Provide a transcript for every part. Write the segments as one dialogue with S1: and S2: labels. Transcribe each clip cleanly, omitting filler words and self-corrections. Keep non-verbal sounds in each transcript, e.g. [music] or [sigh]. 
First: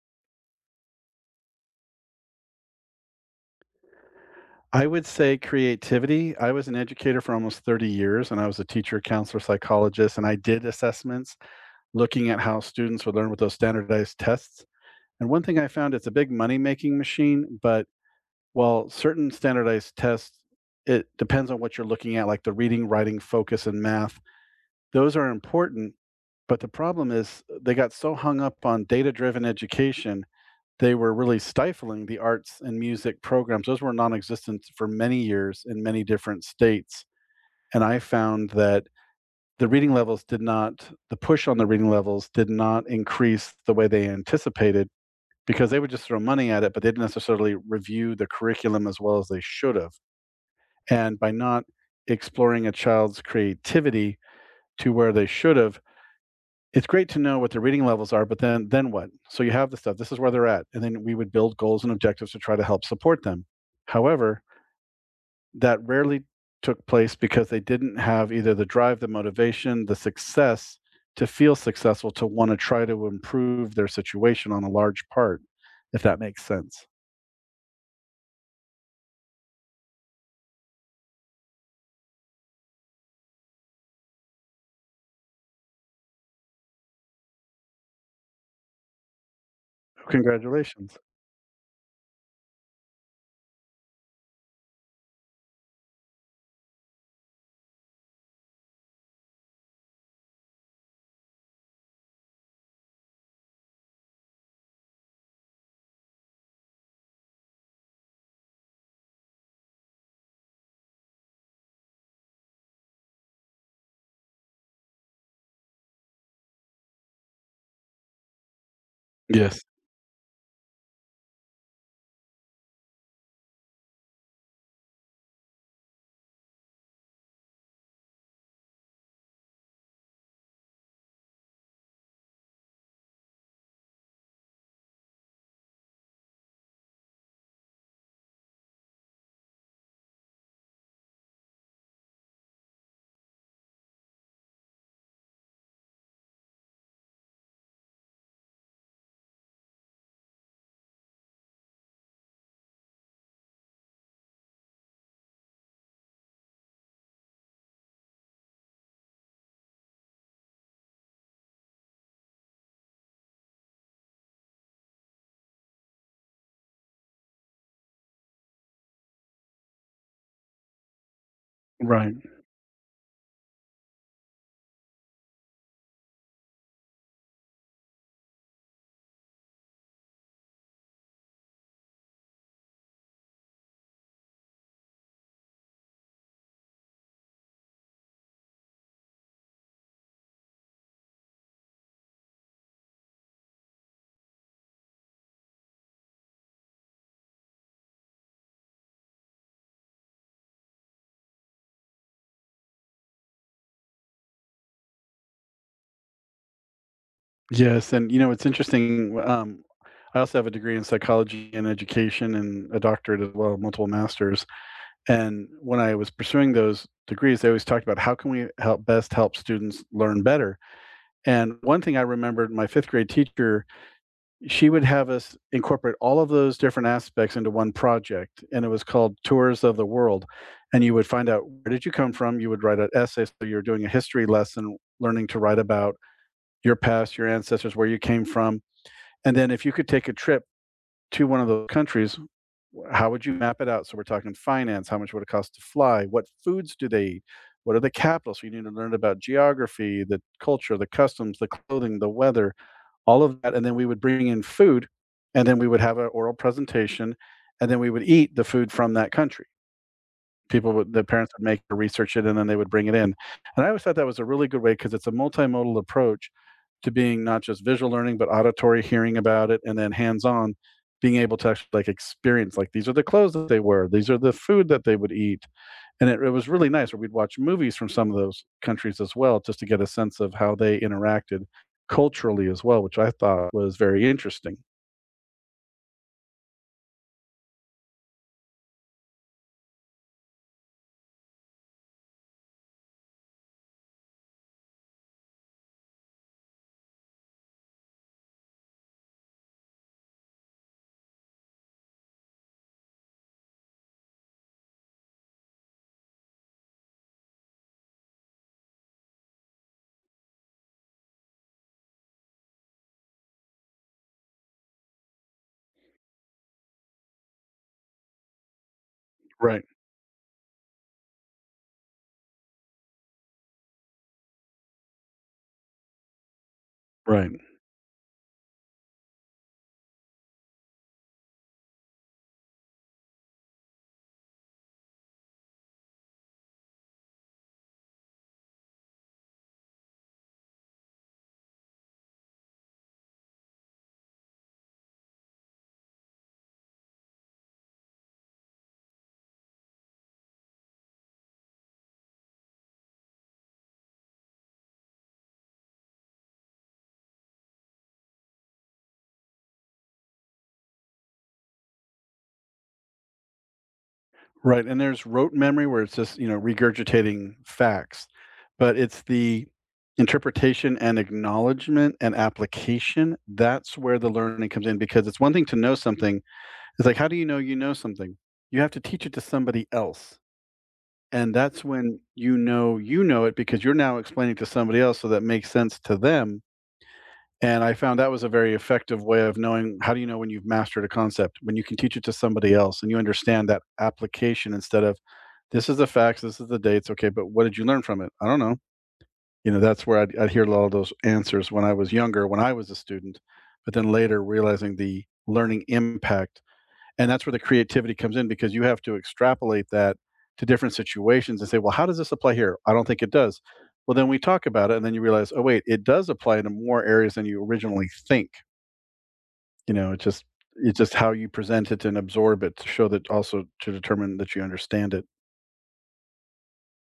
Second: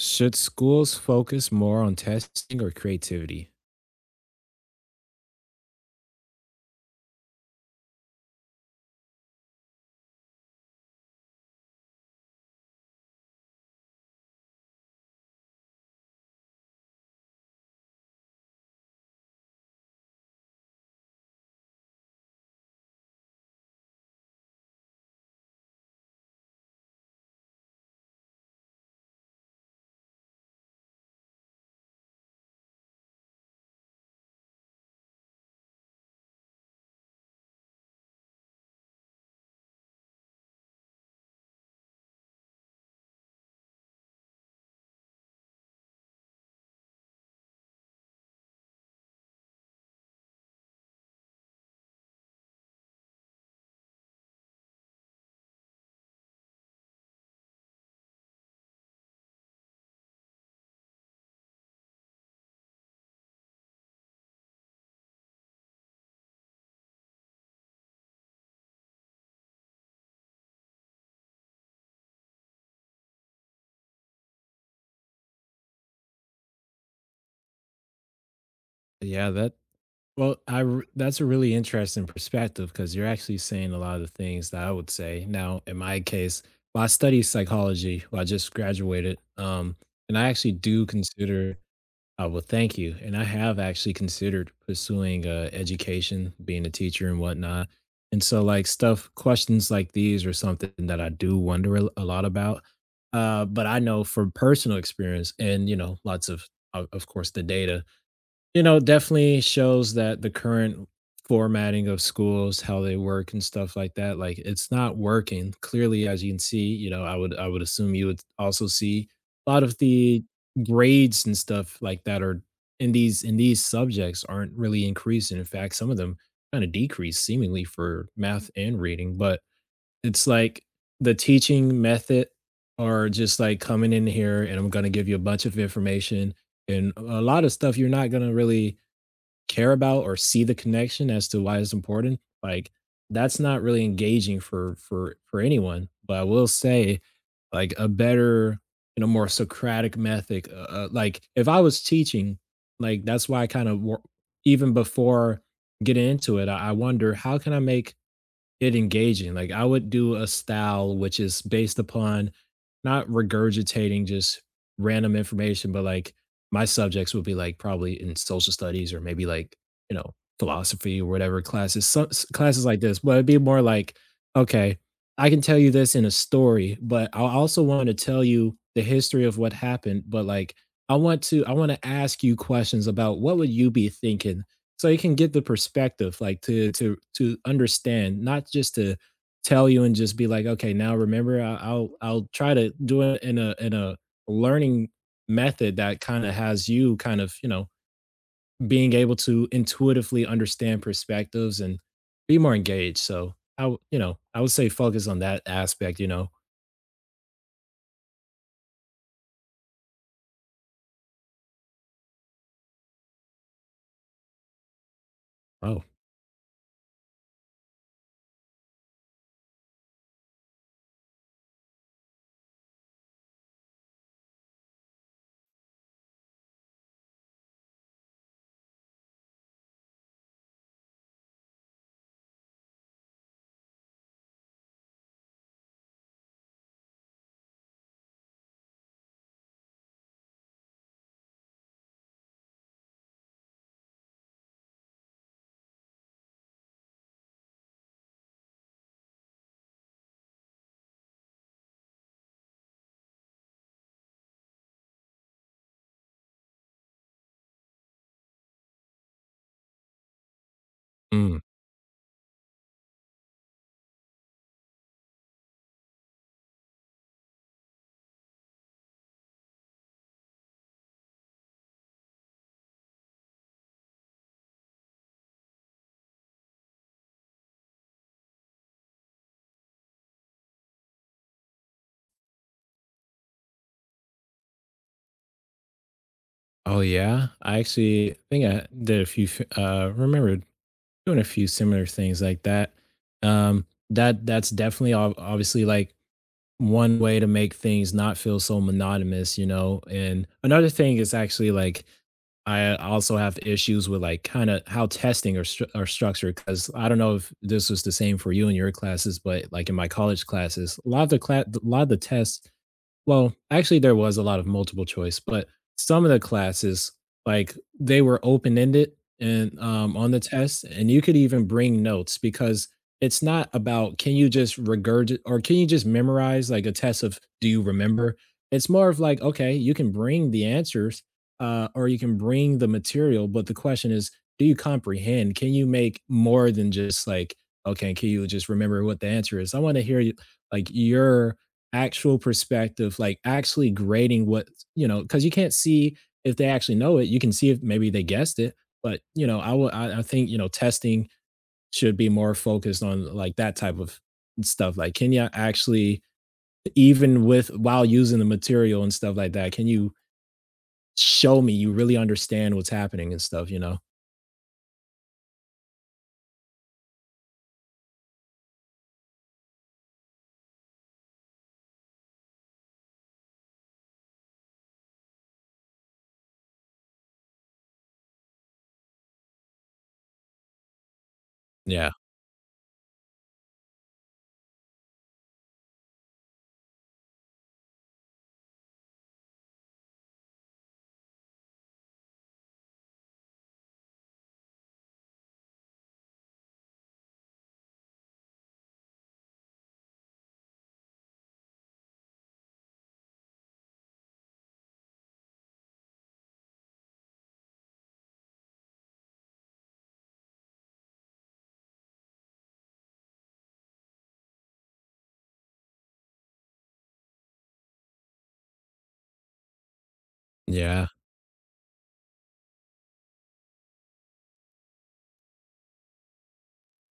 S1: Should schools focus more on testing or creativity?
S2: I would say creativity. I was an educator for almost 30 years, and I was a teacher, counselor, psychologist, and I did assessments looking at how students would learn with those standardized tests. And one thing I found, it's a big money making machine, but while certain standardized tests, it depends on what you're looking at, like the reading, writing, focus, and math, those are important. But the problem is they got so hung up on data driven education they were really stifling the arts and music programs. Those were non-existent for many years in many different states. And I found that the push on the reading levels did not increase the way they anticipated because they would just throw money at it, but they didn't necessarily review the curriculum as well as they should have. And by not exploring a child's creativity to where they should have, it's great to know what their reading levels are, but then what? So you have the stuff. This is where they're at, and then we would build goals and objectives to try to help support them. However, that rarely took place because they didn't have either the drive, the motivation, the success to feel successful to want to try to improve their situation on a large part, if that makes sense.
S1: Yeah, that well, that's a really interesting perspective because you're actually saying a lot of the things that I would say. Now, in my case, well, I study psychology. Well, I just graduated, and I actually do
S2: Congratulations.
S1: consider. Oh, well, thank you. And I have actually considered pursuing education, being a teacher and whatnot. And so, like, stuff, questions like these are something that I do wonder a lot about. But I know from personal experience and, you know, lots of, of course, the data, you know, definitely shows that the current formatting of schools, how they work and stuff like that, like, it's not working. Clearly, as you can see, you know, I would assume you would also see a lot
S2: Yes.
S1: of the grades and stuff like that are in these subjects aren't really increasing. In fact, some of them kinda decrease seemingly for math and reading, but it's like the teaching method are just, like, coming in here, and I'm gonna give you a bunch of information and a lot of stuff you're not gonna really care about or see the connection as to why it's important, like, that's not really engaging for for anyone. But I will say, like, a better, you know, more Socratic method, like, if I was teaching, like, that's why I kind of even before getting into it, I wonder, how can I make it engaging? Like, I would do a style which is based upon not regurgitating just random information, but, like, my subjects would be, like, probably in social studies or maybe, like, you know, philosophy or whatever classes, so
S2: Right.
S1: s classes like this, but it'd be more like, "Okay, I can tell you this in a story, but I also wanna tell you the history of what happened, but, like, I want to I wanna ask you questions about what would you be thinking so you can get the perspective, like to understand, not just to tell you and just be like, okay, now remember, I'll try to do it in a learning method that kind of has you kind of, you know, being able to intuitively understand perspectives and be more engaged. So you know, I would say focus on that aspect. You know,
S2: Yes, and you know it's interesting. I also have a degree in psychology and education and a doctorate as well, multiple masters. And when
S1: oh,
S2: I was pursuing those degrees, they always talked about how can we help best help students learn better. And one thing I remembered, my fifth grade teacher, she would have us incorporate all of those different aspects into one project, and it was called Tours of the World. And you would find out where did you come from. You would write an essay, so you're doing a history lesson, learning to write about your past, your ancestors, where you came from, and then if you could take a trip to one of those countries, how would you map it out? So we're talking finance. How much would it cost to fly? What foods do they eat? What are the capitals? So you need to learn about geography, the culture, the customs, the clothing, the weather, all of that. And then we would bring in food, and then we would have an oral presentation, and then we would eat the food from that country. People would The parents
S1: mm,
S2: would make or research it, and then they would bring it in. And I always thought that was a really good way because it's a multimodal approach to being not just visual learning, but auditory, hearing about it, and then hands-on, being able to actually, like, experience, like, these are the clothes that they wear, these are the food that they would eat, and it was really nice, or we'd watch movies from some of those countries as well, just to get a sense of how they interacted culturally as well, which I thought was very interesting.
S1: oh yeah, I actually think I did a few. Remember doing a few similar things like that. That that's definitely obviously like one way to make things not feel so monotonous, you know. And another thing is actually like I also have issues with like kind of how testing are structured because I don't know if this was the same for you in your classes, but like in my college classes, a lot of the class, a lot of the tests, well, actually, there was a lot of multiple choice, but some of the classes, like, they were open-ended and,
S2: Right,
S1: on the test, and you could even bring notes because it's not about can you just regurgitate or can you just memorize, like, a test of
S2: right.
S1: do you remember? It's more of like, okay, you can bring the answers, or you can bring the material, but the question is, do you comprehend? Can you make more than just like, okay, can you just remember what the answer is? I wanna hear you like, your actual perspective, like actually grading what, you know, because you can't see if they actually know it. You can see if maybe they guessed it, but, you know, I think, you know, testing should be more focused on like that type of stuff. Like, can you actually, even with while using the material and stuff like that, can you show me you really understand what's happening and stuff? You know?
S2: Right, and there's rote memory where it's just, you know, regurgitating facts, but it's the interpretation and acknowledgement and application, that's where the learning comes in because it's one thing to know something. It's like, how do you know something? You have to teach it to somebody else. And that's
S1: Yeah.
S2: when you know it because you're now explaining to somebody else so that makes sense to them, and I found that was a very effective way of knowing how do you know when you've mastered a concept? When you can teach it to somebody else and you understand that application instead of this is the facts, this is the dates. Okay, but what did you learn from it? I don't know. You know, that's where I'd hear a lot of those answers when I was younger, when I was a student, but then later realizing the learning impact, and that's where the creativity comes in because you have to extrapolate that to different situations and say, well, how does this apply here? I don't think it does. Well, then we talk about it, and then you realize, oh wait, it does apply to more areas than you originally think. You know, it's
S1: Yeah.
S2: just how you present it and absorb it to show that, also to determine that you understand it.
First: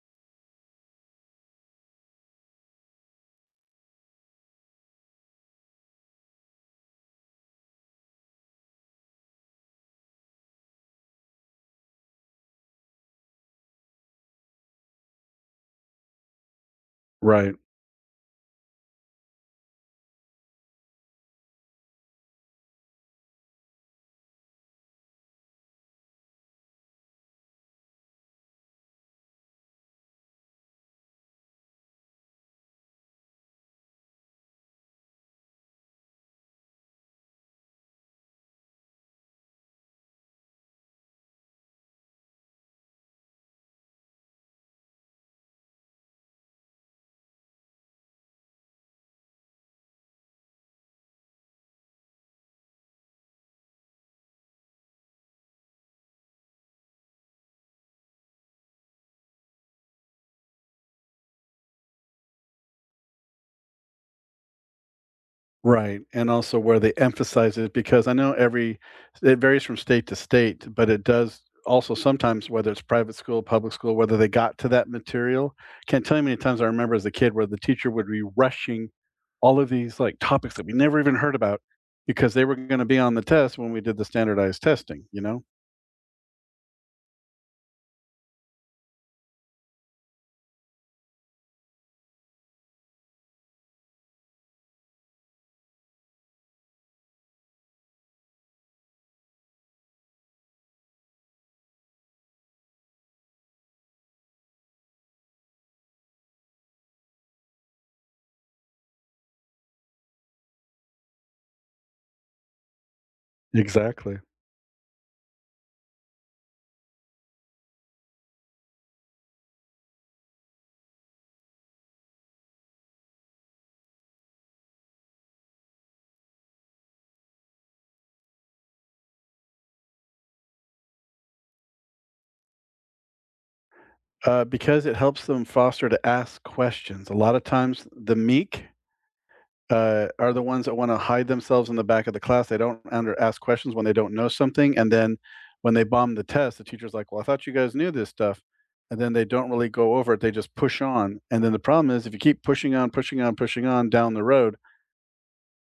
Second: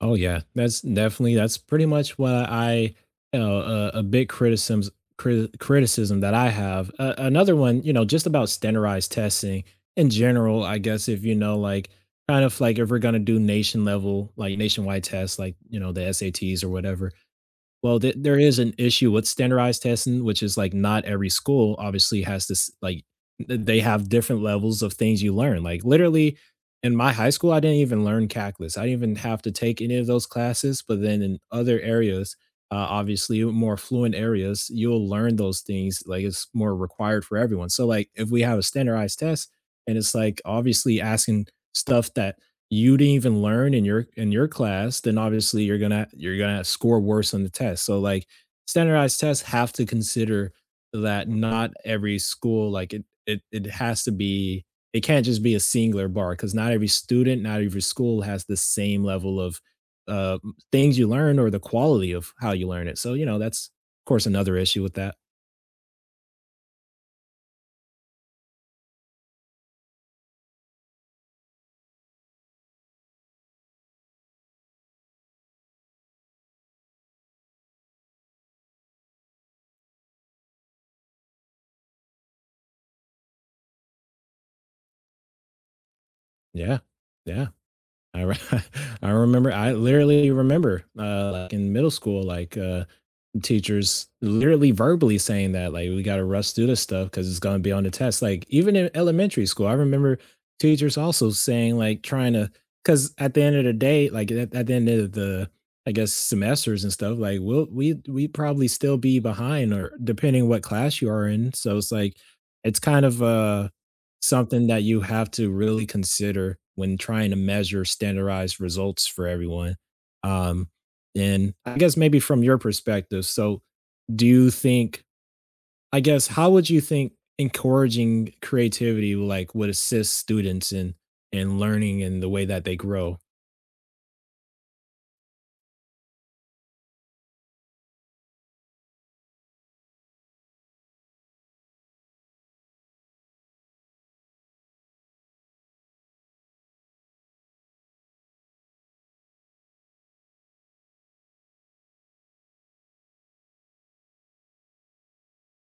S1: Oh yeah, that's definitely that's pretty much what I, you know, a big criticism that I have. Another one, you know, just about standardized testing in general. I guess if you know, like, kind of like if we're gonna do nation level, like nationwide tests, like you know the SATs or whatever.
S2: Right.
S1: Well, there is an issue with standardized testing, which is, like, not every school obviously has this, like, th they have different levels of things you learn, like, literally, in my high school, I didn't even learn calculus. I didn't even have to take any of those classes, but then in other areas, obviously, more fluent areas, you'll learn those things, like, it's more required for everyone. So, like, if we have a standardized test and it's, like, obviously asking stuff that you didn't even learn in your class, then obviously you're gonna score worse on the test. So like standardized tests have to consider that not every school like it has to be it can't just be a singular bar because not every student, not every school has the same level of uh things you learn or the quality of how you learn it. So you know that's of course another issue with that.
S2: Right, and also where they emphasize it because I know every, it varies from state to state, but it does also sometimes whether it's private school, public school, whether they got to that material. Can't tell you how many times I remember as a kid where the teacher would be rushing all of these, like, topics that we never even heard about because they were gonna be on the test when we did the standardized testing, you know?
S1: Yeah, yeah. I re- [laughs] I remember I literally remember like in middle school like teachers literally verbally saying that like we got to rush through this stuff because it's going to be on the test, like even in elementary school, I remember teachers also saying like trying to, because at the end of the day like at the end of the, I guess, semesters and stuff like we probably still be behind or depending what class you are in, so it's like it's kind of
S2: Exactly.
S1: something that you have to really consider when trying to measure standardized results for everyone. um and I guess maybe from your perspective, so do you think, I guess, how would you think encouraging creativity like would assist students in learning and the way that they grow?
S2: Because it helps them foster to ask questions. A lot of times the meek are the ones that want to hide themselves in the back of the class. They don't under ask questions when they don't know something, and then when they bomb the test, the teacher's like, "Well, I thought you guys knew this stuff," and then they don't really go over it. They just push on, and then the problem is if you keep pushing on down the road,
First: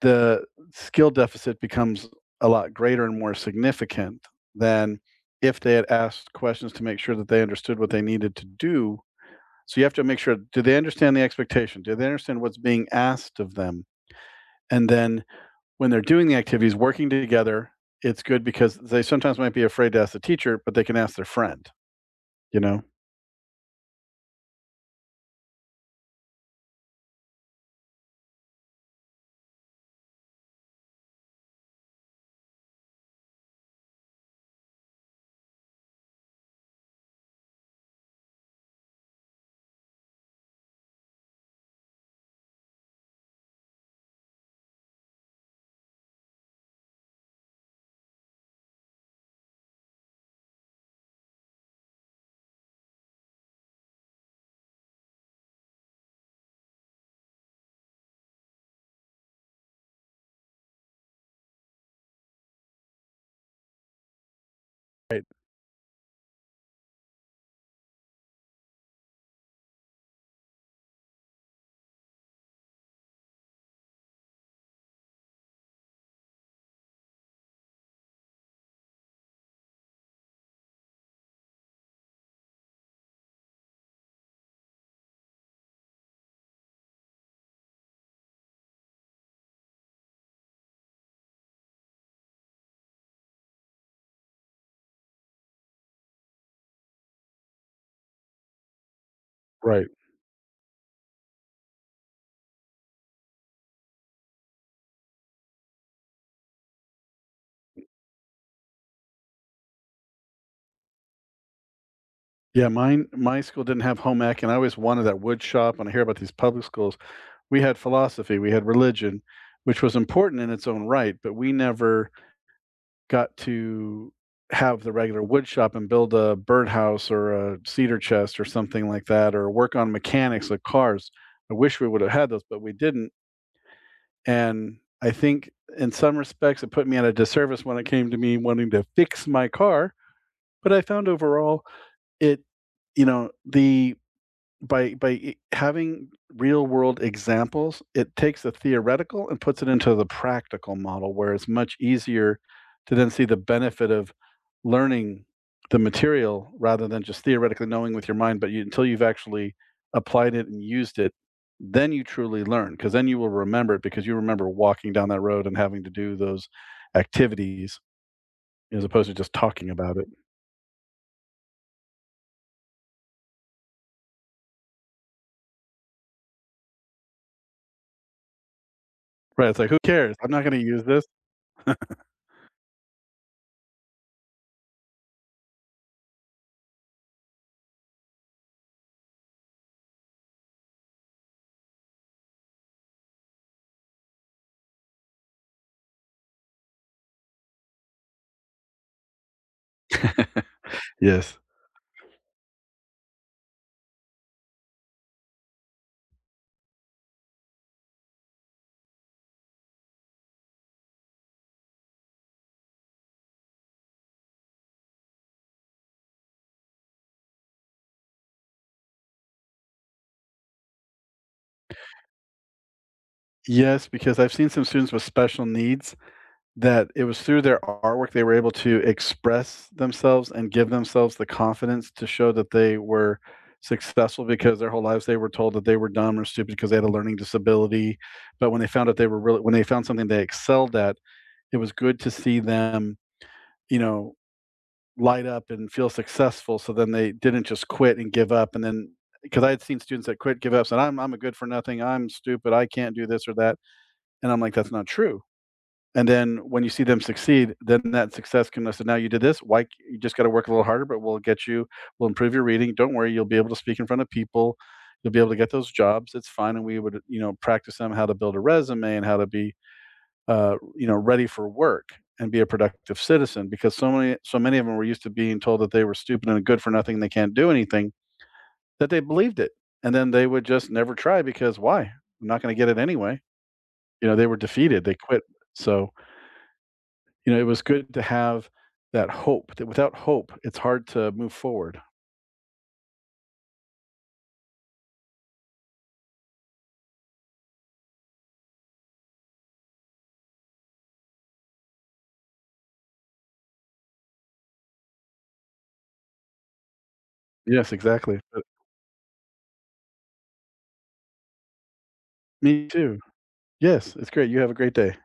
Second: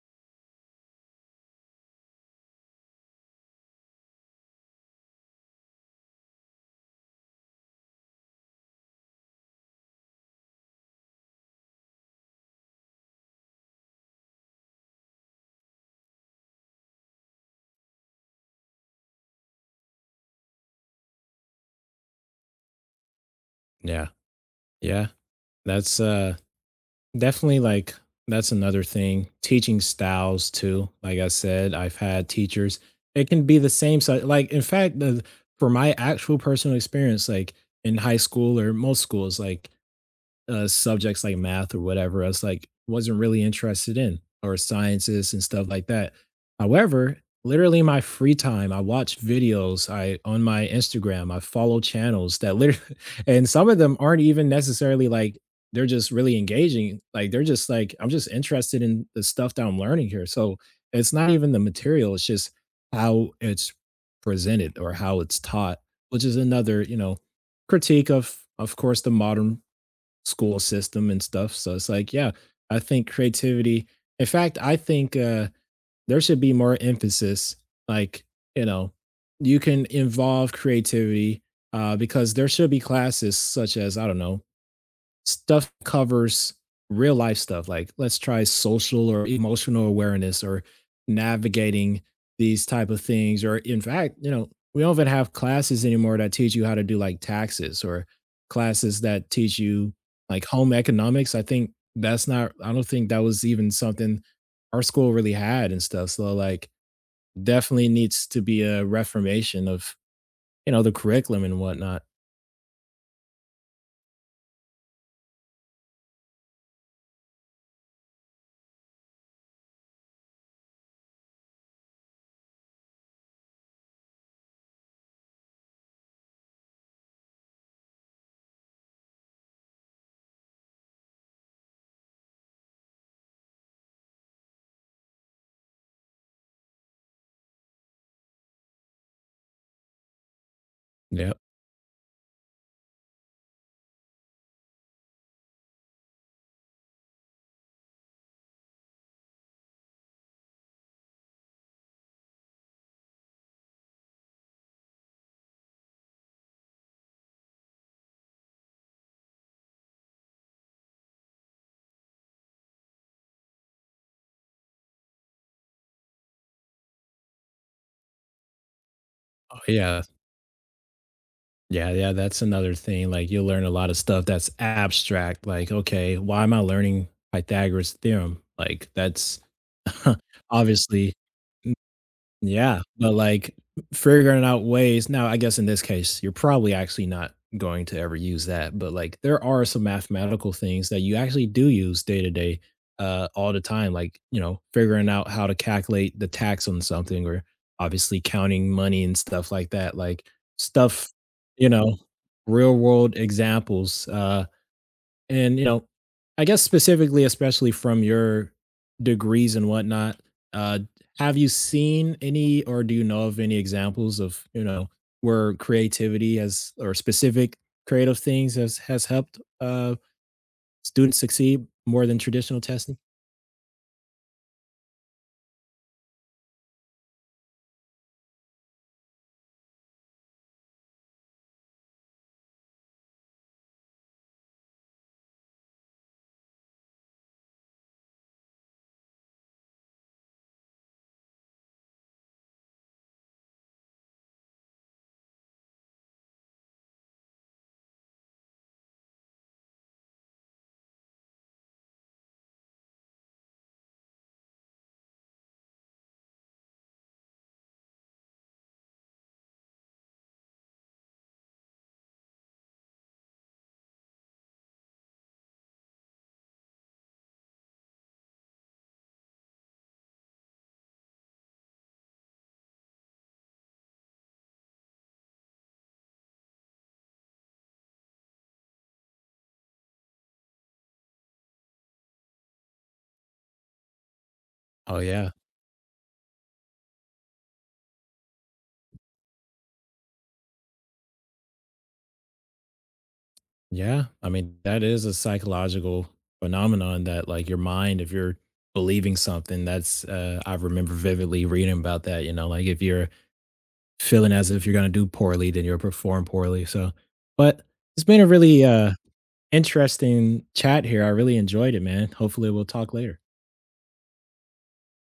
S2: the skill deficit becomes a lot greater and more significant than if they had asked questions to make sure that they understood what they needed to do. So you have to make sure, do they understand the expectation? Do they understand what's being asked of them? And then when they're doing the activities, working together, it's good because they sometimes might be afraid to ask the teacher, but they can ask their friend, you know?
S1: Yeah. Yeah. That's definitely like that's another thing. Teaching styles too. Like I said, I've had teachers. It can be the same so like in fact the for my actual personal experience like in high school or most schools like subjects like math or whatever else, like wasn't really interested in or sciences and stuff like that. However, literally in my free time, I watch videos I on my Instagram, I follow channels that literally [laughs] and some of them aren't even necessarily like they're just really engaging. Like they're just like, I'm just interested in the stuff that I'm learning here. So it's not even the material, it's just how it's presented or how
S2: Right,
S1: it's taught, which is another, you know, critique of course the modern school system and stuff. So it's like, yeah, I think creativity. In fact, I think there should be more emphasis. Like, you know, you can involve creativity, because there should be classes such as, I don't know, stuff covers real life stuff like let's try social or emotional awareness or navigating these type of things, or in fact, you know, we don't even have classes anymore that teach you how to do like taxes or classes that teach
S2: right.
S1: you like home economics. I think that's not, I don't think that was even something our school really had and stuff, so like definitely needs to be a reformation of, you know, the curriculum and whatnot.
S2: Yeah, mine my school didn't have home ec, and I always wanted that wood shop. When I hear about these public schools, we had philosophy, we had religion, which was important in its own right, but we never got to have the regular wood shop and build a birdhouse or a cedar chest or something like that, or work on mechanics of cars. I wish we would have had those, but we didn't. And I think in some respects, it put me at a disservice when it came to me wanting to fix my car. But I found
S1: Yep.
S2: overall it, you know, the by e having real world examples, it takes the theoretical and puts it into the practical model where it's much easier to then see the benefit of learning the material rather than just theoretically knowing with your mind, but you until you've actually applied it and used it, then you truly learn because then you will remember it because you remember walking down that road and having to do those activities as opposed to just
S1: Oh,
S2: talking about
S1: yeah.
S2: it.
S1: Yeah, yeah, that's another thing, like, you'll learn a lot of stuff that's abstract, like, "Okay, why am I learning Pythagoras' theorem?" Like, that's
S2: Right, it's like, "Who cares?
S1: [laughs]
S2: I'm not gonna use this."
S1: obviously yeah, but, like, figuring out ways now, I guess in this case, you're probably actually not going to ever use that, but, like, there are some mathematical things that you actually do use day to day, all the time, like, you know, figuring out how to calculate the tax on something or obviously counting money and stuff like that, like, stuff,
S2: Yes.
S1: you know, real world examples, and, you know, I guess specifically, especially from your degrees and whatnot, uh, have you seen any or do you know of any examples of, you know, where creativity has or specific creative things has helped students succeed more than traditional testing?
S2: Yes, because I've seen some students with special needs that it was through their artwork they were able to express themselves and give themselves the confidence to show that they were successful because their whole lives they were told that they were dumb or stupid because they had a learning disability. But when they found out they were really when they found something they excelled at, it was good to see them, you know, light up and feel successful. So then they didn't just quit and give up, and then because I had seen students that quit, give up, said, I'm a good for nothing, I'm stupid, I can't do this or that. And I'm like, that's not true, and then when you see them succeed, then that success can listen. Now you did this. Why, you just got to work a little harder, but we'll get you. We'll improve your reading. Don't worry, you'll be able to speak in front of people. You'll be able to get those jobs. It's fine, and we would, you know, practice them how to build a resume and how to be you know, ready for work and be a productive citizen. Because so many of them were used to being told that they were stupid and good for nothing, and they can't do anything that they believed it, and then they would just never try because why? I'm not going to get it anyway. You know they were defeated. They
S1: Oh
S2: quit.
S1: yeah.
S2: So you know, it was good to have that hope, that without hope, it's hard to move forward.
S1: Yeah. I mean, that is a psychological phenomenon that like your mind, if you're believing something, that's I remember vividly reading about that, you know, like if you're feeling as if you're gonna do poorly, then you'll perform poorly, so but
S2: Yes,
S1: it's
S2: exactly,
S1: been a
S2: but
S1: really, interesting chat here, I really enjoyed it, man. Hopefully, we'll
S2: me
S1: talk
S2: too.
S1: later.
S2: Yes, it's great. You have a great day.